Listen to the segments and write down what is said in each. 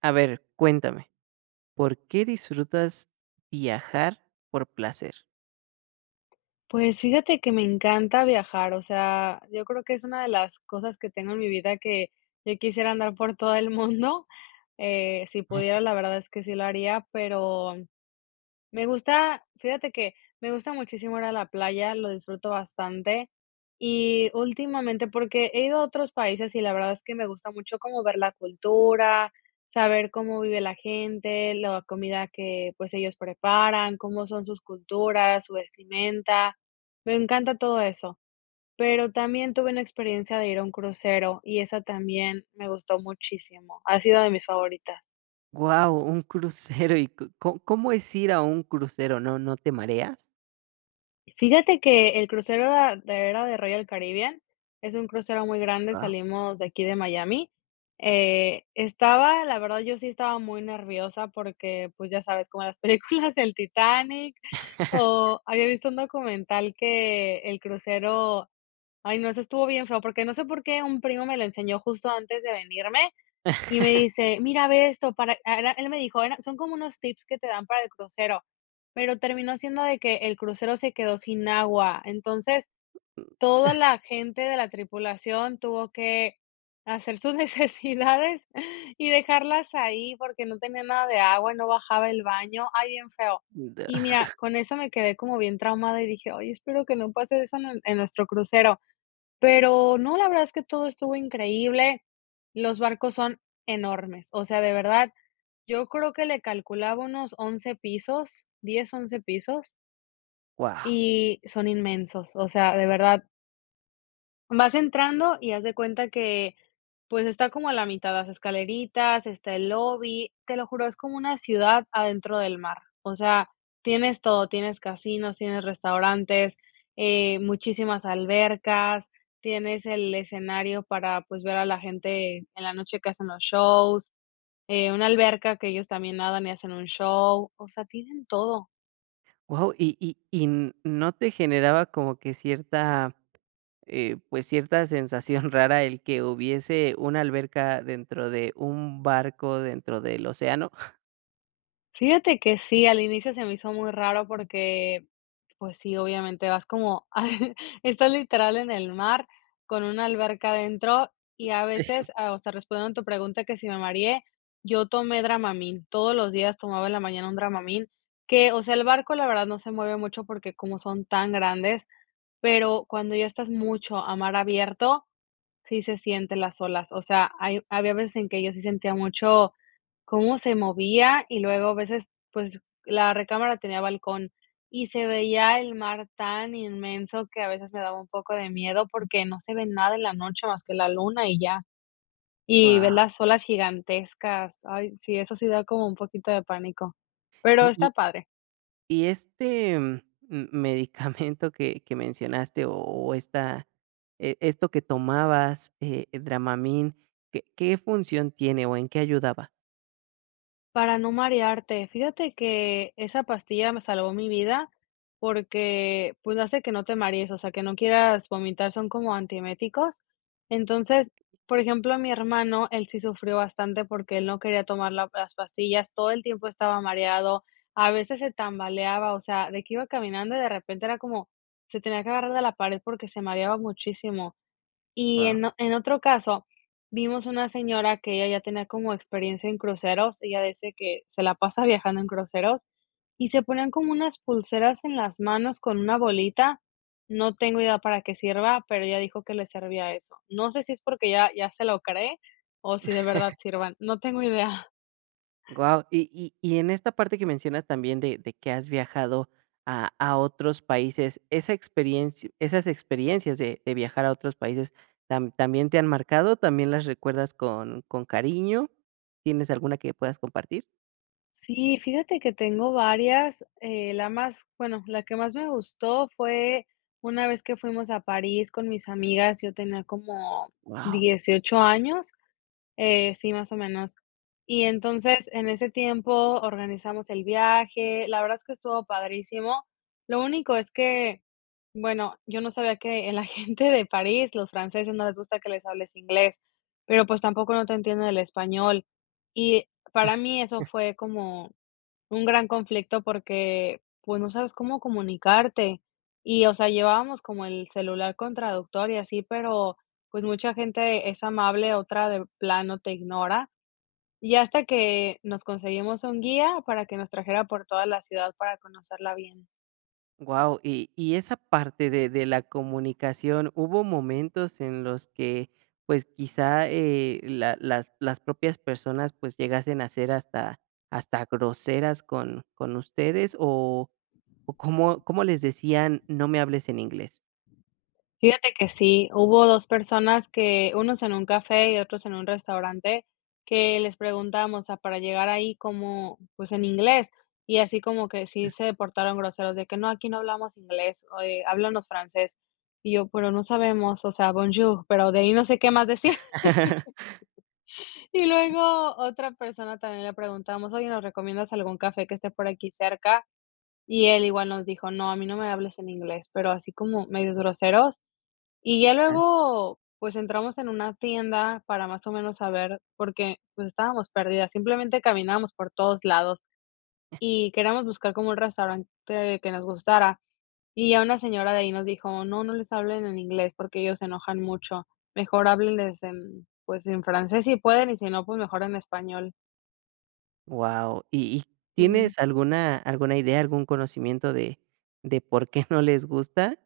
A ver, cuéntame, ¿por qué disfrutas viajar por placer? Pues fíjate que me encanta viajar, o sea, yo creo que es una de las cosas que tengo en mi vida que yo quisiera andar por todo el mundo. Si pudiera, la verdad es que sí lo haría, pero fíjate que me gusta muchísimo ir a la playa, lo disfruto bastante. Y últimamente, porque he ido a otros países y la verdad es que me gusta mucho como ver la cultura, saber cómo vive la gente, la comida que pues ellos preparan, cómo son sus culturas, su vestimenta. Me encanta todo eso. Pero también tuve una experiencia de ir a un crucero y esa también me gustó muchísimo. Ha sido de mis favoritas. Wow, un crucero y co co ¿cómo es ir a un crucero? ¿No te mareas? Fíjate que el crucero era de Royal Caribbean, es un crucero muy grande, Wow, salimos de aquí de Miami. Estaba, la verdad, yo sí estaba muy nerviosa porque, pues, ya sabes, como las películas del Titanic, o había visto un documental que el crucero, ay no, eso estuvo bien feo, porque no sé por qué un primo me lo enseñó justo antes de venirme y me dice: "Mira, ve esto para", era él me dijo, era son como unos tips que te dan para el crucero, pero terminó siendo de que el crucero se quedó sin agua. Entonces, toda la gente de la tripulación tuvo que hacer sus necesidades y dejarlas ahí porque no tenía nada de agua, no bajaba el baño. Ay, bien feo. Y mira, con eso me quedé como bien traumada y dije: "Ay, espero que no pase eso en nuestro crucero". Pero no, la verdad es que todo estuvo increíble. Los barcos son enormes, o sea, de verdad, yo creo que le calculaba unos 11 pisos, 10 11 pisos, wow, y son inmensos, o sea, de verdad, vas entrando y haz de cuenta que, pues, está como a la mitad de las escaleritas, está el lobby, te lo juro, es como una ciudad adentro del mar. O sea, tienes todo, tienes casinos, tienes restaurantes, muchísimas albercas, tienes el escenario para, pues, ver a la gente en la noche que hacen los shows, una alberca que ellos también nadan y hacen un show, o sea, tienen todo. guau, y n ¿no te generaba como que cierta, pues, cierta sensación rara el que hubiese una alberca dentro de un barco, dentro del océano? Fíjate que sí, al inicio se me hizo muy raro porque, pues sí, obviamente vas como estás literal en el mar con una alberca adentro y a veces, o sea, respondiendo a tu pregunta que si me mareé, yo tomé Dramamine, todos los días tomaba en la mañana un Dramamine, que, o sea, el barco la verdad no se mueve mucho porque como son tan grandes, pero cuando ya estás mucho a mar abierto, sí se sienten las olas, o sea, hay había veces en que yo sí sentía mucho cómo se movía y luego a veces, pues, la recámara tenía balcón y se veía el mar tan inmenso que a veces me daba un poco de miedo porque no se ve nada en la noche más que la luna y ya, y Wow. ves las olas gigantescas. Ay, sí, eso sí da como un poquito de pánico, pero está padre. Y este, m medicamento que mencionaste, o esta esto que tomabas, Dramamine, ¿qué función tiene, o en qué ayudaba? Para no marearte, fíjate que esa pastilla me salvó mi vida porque, pues, hace que no te marees, o sea, que no quieras vomitar, son como antieméticos. Entonces, por ejemplo, mi hermano, él sí sufrió bastante porque él no quería tomar las pastillas, todo el tiempo estaba mareado, a veces se tambaleaba, o sea, de que iba caminando y de repente era como, se tenía que agarrar de la pared porque se mareaba muchísimo. Y Wow. en otro caso, vimos una señora que ella ya tenía como experiencia en cruceros, ella dice que se la pasa viajando en cruceros, y se ponían como unas pulseras en las manos con una bolita. No tengo idea para qué sirva, pero ella dijo que le servía eso. No sé si es porque ya se lo cree o si de verdad sirvan, no tengo idea. Guau, y en esta parte que mencionas también de que has viajado a otros países, esa experiencia esas experiencias de viajar a otros países, también te han marcado? ¿También las recuerdas con cariño? ¿Tienes alguna que puedas compartir? Sí, fíjate que tengo varias, la que más me gustó fue una vez que fuimos a París con mis amigas, yo tenía como Wow. 18 años, sí, más o menos. Y entonces, en ese tiempo organizamos el viaje, la verdad es que estuvo padrísimo. Lo único es que, bueno, yo no sabía que la gente de París, los franceses, no les gusta que les hables inglés, pero pues tampoco no te entienden el español. Y para mí eso fue como un gran conflicto porque, pues, no sabes cómo comunicarte. Y, o sea, llevábamos como el celular con traductor y así, pero, pues, mucha gente es amable, otra de plano te ignora. Y hasta que nos conseguimos un guía para que nos trajera por toda la ciudad para conocerla bien. Wow, y esa parte de la comunicación, ¿hubo momentos en los que, pues, quizá, la las propias personas, pues, llegasen a ser hasta hasta groseras con ustedes? O, ¿cómo les decían: "No me hables en inglés"? Fíjate que sí, hubo 2 personas que, unos en un café y otros en un restaurante, que les preguntamos, o sea, para llegar ahí como, pues, en inglés, y así como que sí se portaron groseros de que: "No, aquí no hablamos inglés, o háblanos francés". Y yo: "Pero no sabemos, o sea, bonjour", pero de ahí no sé qué más decir. Y luego otra persona también le preguntamos: "Oye, ¿nos recomiendas algún café que esté por aquí cerca?". Y él igual nos dijo: "No, a mí no me hables en inglés", pero así como medios groseros. Y ya luego, pues, entramos en una tienda para más o menos saber, porque, pues, estábamos perdidas, simplemente caminábamos por todos lados y queríamos buscar como un restaurante que nos gustara, y ya una señora de ahí nos dijo: "No, no les hablen en inglés porque ellos se enojan mucho, mejor háblenles en, pues, en francés si pueden, y si no, pues, mejor en español". Wow, ¿Y y Sí. tienes alguna alguna idea, algún conocimiento de por qué no les gusta?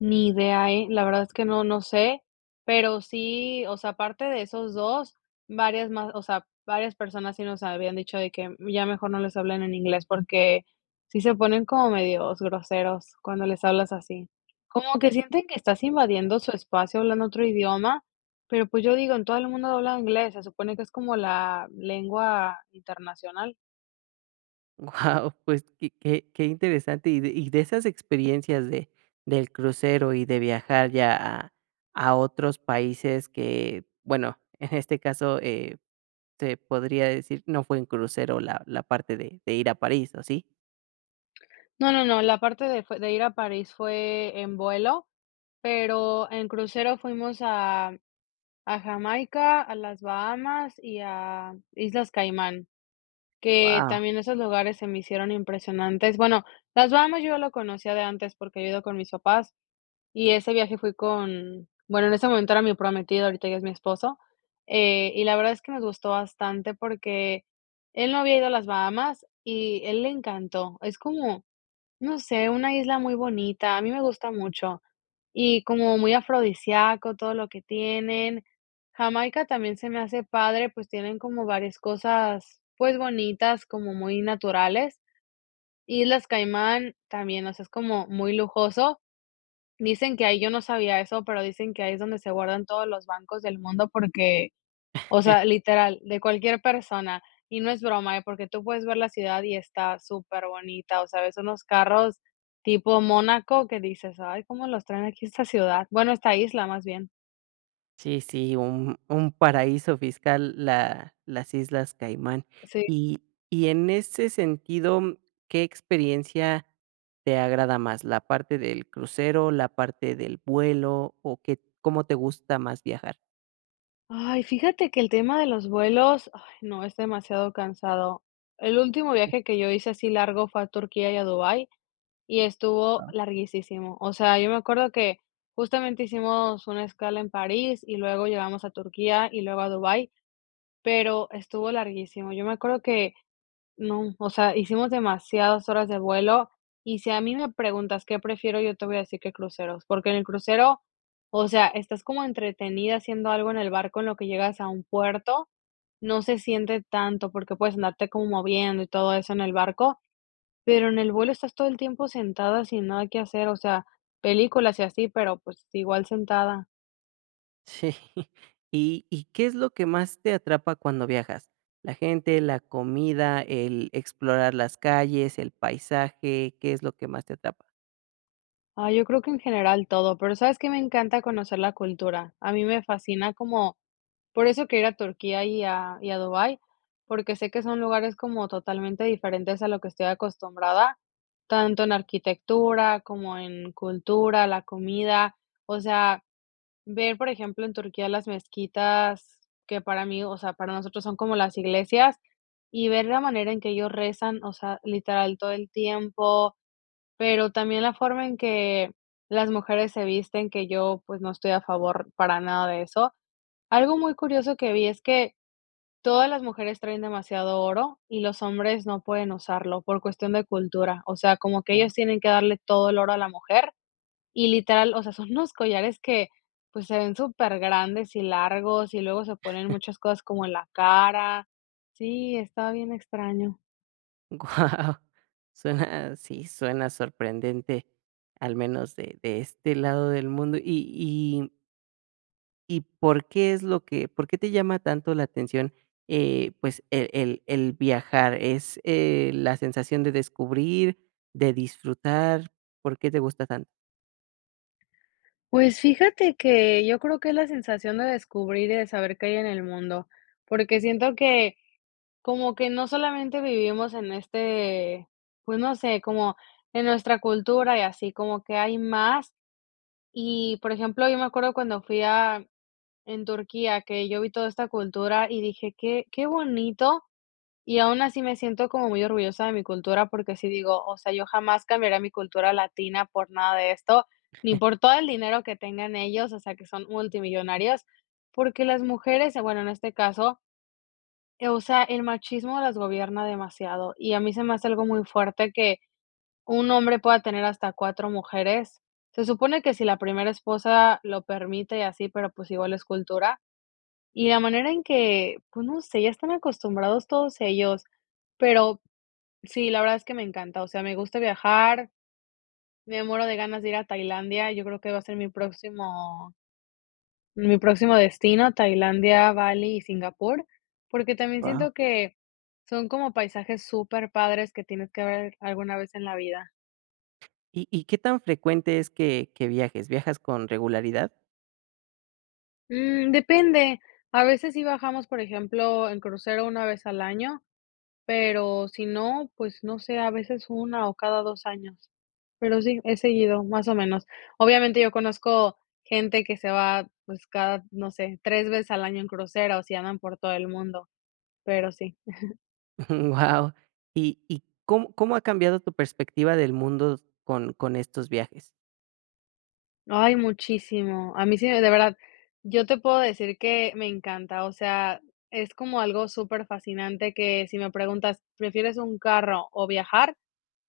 Ni idea, ¿eh? La verdad es que no, no sé, pero sí, o sea, aparte de esos 2 varias más, o sea, varias personas sí nos habían dicho de que ya mejor no les hablen en inglés porque sí se ponen como medios groseros cuando les hablas así. Como que sienten que estás invadiendo su espacio hablando otro idioma, pero pues yo digo, en todo el mundo habla inglés, se supone que es como la lengua internacional. Wow, pues, qué qué interesante. Y de esas experiencias de del crucero y de viajar ya a otros países que, bueno, en este caso, se podría decir, no fue en crucero la la parte de ir a París, ¿o sí? No, no, no, la parte de fue de ir a París fue en vuelo, pero en crucero fuimos a Jamaica, a las Bahamas y a Islas Caimán, que Wow, también esos lugares se me hicieron impresionantes. Bueno, las Bahamas yo ya lo conocía de antes porque yo he ido con mis papás y ese viaje fui con bueno, en ese momento era mi prometido, ahorita ya es mi esposo, y la verdad es que nos gustó bastante porque él no había ido a las Bahamas y él le encantó. Es como no sé, una isla muy bonita, a mí me gusta mucho y como muy afrodisíaco todo lo que tienen. Jamaica también se me hace padre, pues tienen como varias cosas, pues bonitas, como muy naturales. Islas Caimán también, o sea, es como muy lujoso. Dicen que ahí, yo no sabía eso, pero dicen que ahí es donde se guardan todos los bancos del mundo porque, o sea, literal, de cualquier persona. Y no es broma, ¿eh? Porque tú puedes ver la ciudad y está superbonita, o sea, ves unos carros tipo Mónaco que dices: "Ay, ¿cómo los traen aquí a esta ciudad?". Bueno, esta isla, más bien. sí, sí, un paraíso fiscal la las Islas Caimán. Sí. Y y en ese sentido, ¿qué experiencia te agrada más? ¿La parte del crucero, la parte del vuelo o qué cómo te gusta más viajar? Ay, fíjate que el tema de los vuelos, ay, no, es demasiado cansado. El último viaje que yo hice así largo fue a Turquía y a Dubái, y estuvo larguísimo. O sea, yo me acuerdo que justamente hicimos una escala en París, y luego llegamos a Turquía, y luego a Dubái, pero estuvo larguísimo. Yo me acuerdo que no, o sea, hicimos demasiadas horas de vuelo, y si a mí me preguntas qué prefiero, yo te voy a decir que cruceros, porque en el crucero, o sea, estás como entretenida haciendo algo en el barco en lo que llegas a un puerto, no se siente tanto porque puedes andarte como moviendo y todo eso en el barco, pero en el vuelo estás todo el tiempo sentada sin nada que hacer, o sea, películas y así, pero, pues, igual sentada. Sí. ¿Y y qué es lo que más te atrapa cuando viajas? ¿La gente, la comida, el explorar las calles, el paisaje? ¿Qué es lo que más te atrapa? Ah, yo creo que en general todo, pero, ¿sabes que me encanta conocer la cultura? A mí me fascina como, por eso quiero ir a Turquía y y a Dubái, porque sé que son lugares como totalmente diferentes a lo que estoy acostumbrada, tanto en arquitectura como en cultura, la comida. O sea, ver, por ejemplo, en Turquía las mezquitas, que para mí, o sea, para nosotros son como las iglesias, y ver la manera en que ellos rezan, o sea, literal todo el tiempo, pero también la forma en que las mujeres se visten, que yo, pues, no estoy a favor para nada de eso. Algo muy curioso que vi es que todas las mujeres traen demasiado oro y los hombres no pueden usarlo por cuestión de cultura. O sea, como que Guau. ellos tienen que darle todo el oro a la mujer y literal, o sea, son unos collares que, pues, se ven súper grandes y largos y luego se ponen muchas cosas como en la cara. Sí, está bien extraño. Guau, suena, sí, suena sorprendente, al menos de este lado del mundo. ¿Y por qué es lo que por qué te llama tanto la atención, pues, el el viajar? ¿Es, la sensación de descubrir, de disfrutar? ¿Por qué te gusta tanto? Pues fíjate que yo creo que es la sensación de descubrir y de saber qué hay en el mundo, porque siento que como que no solamente vivimos en este, pues no sé, como en nuestra cultura y así, como que hay más. Y por ejemplo, yo me acuerdo cuando fui a en Turquía, que yo vi toda esta cultura y dije, qué, qué bonito y aún así me siento como muy orgullosa de mi cultura, porque sí digo, o sea, yo jamás cambiaría mi cultura latina por nada de esto, ni por todo el dinero que tengan ellos, o sea, que son multimillonarios, porque las mujeres, bueno, en este caso, o sea, el machismo las gobierna demasiado y a mí se me hace algo muy fuerte que un hombre pueda tener hasta 4 mujeres. Se supone que si la primera esposa lo permite y así, pero pues igual es cultura. Y la manera en que, pues no sé, ya están acostumbrados todos ellos, pero sí, la verdad es que me encanta, o sea, me gusta viajar, me muero de ganas de ir a Tailandia, yo creo que va a ser mi próximo destino, Tailandia, Bali y Singapur, porque también siento que son como paisajes súper padres que tienes que ver alguna vez en la vida. Y qué tan frecuente es que viajes? ¿Viajas con regularidad? Depende, a veces sí bajamos, por ejemplo, en crucero una vez al año. Pero si no, pues no sé, a veces una o cada 2 años. Pero sí, he seguido, más o menos. Obviamente, yo conozco gente que se va, pues, cada, no sé, 3 veces al año en crucero, o si andan por todo el mundo, pero sí. Wow. ¿Y cómo ha cambiado tu perspectiva del mundo con estos viajes? Ay, muchísimo. A mí sí, de verdad, yo te puedo decir que me encanta, o sea, es como algo súper fascinante que si me preguntas, ¿prefieres un carro o viajar?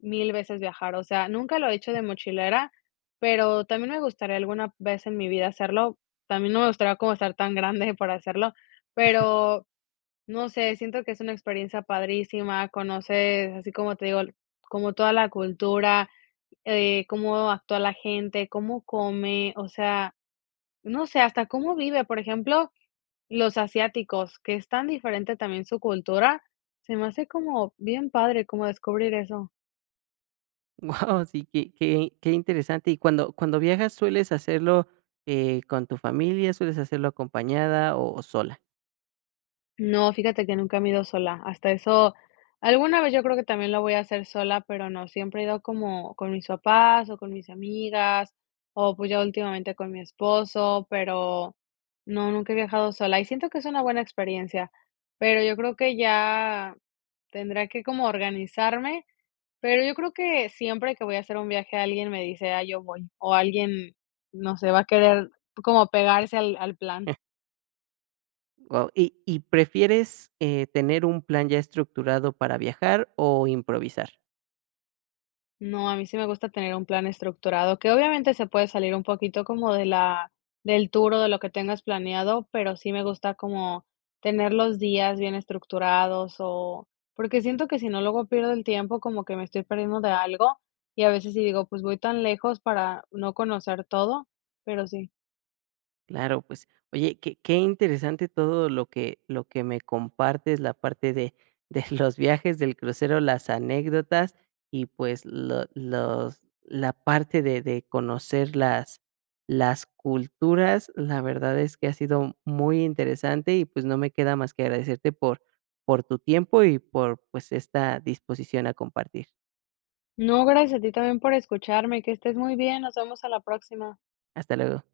Mil veces viajar, o sea, nunca lo he hecho de mochilera, pero también me gustaría alguna vez en mi vida hacerlo. También no me gustaría como estar tan grande para hacerlo, pero no sé, siento que es una experiencia padrísima, conoces, así como te digo, como toda la cultura, cómo actúa la gente, cómo come, o sea, no sé, hasta cómo vive. Por ejemplo, los asiáticos, que es tan diferente también su cultura, se me hace como bien padre como descubrir eso. Wow. Sí, qué qué interesante. Y cuando viajas, ¿sueles hacerlo, con tu familia, sueles hacerlo acompañada o sola? No, fíjate que nunca me he ido sola. Hasta eso, alguna vez yo creo que también lo voy a hacer sola, pero no, siempre he ido como con mis papás o con mis amigas, o pues ya últimamente con mi esposo, pero no, nunca he viajado sola. Y siento que es una buena experiencia, pero yo creo que ya tendrá que como organizarme, pero yo creo que siempre que voy a hacer un viaje alguien me dice, ah, yo voy, o alguien, no sé, va a querer como pegarse al plan. Guau. Y prefieres, tener un plan ya estructurado para viajar o improvisar? No, a mí sí me gusta tener un plan estructurado, que obviamente se puede salir un poquito como de la del tour o de lo que tengas planeado, pero sí me gusta como tener los días bien estructurados o porque siento que si no luego pierdo el tiempo, como que me estoy perdiendo de algo y a veces sí digo, pues voy tan lejos para no conocer todo, pero sí. Claro, pues, oye, qué interesante todo lo que me compartes, la parte de los viajes, del crucero, las anécdotas y, pues, lo los la parte de conocer las culturas. La verdad es que ha sido muy interesante y, pues, no me queda más que agradecerte por tu tiempo y por, pues, esta disposición a compartir. No, gracias a ti también por escucharme, que estés muy bien, nos vemos a la próxima. Hasta luego.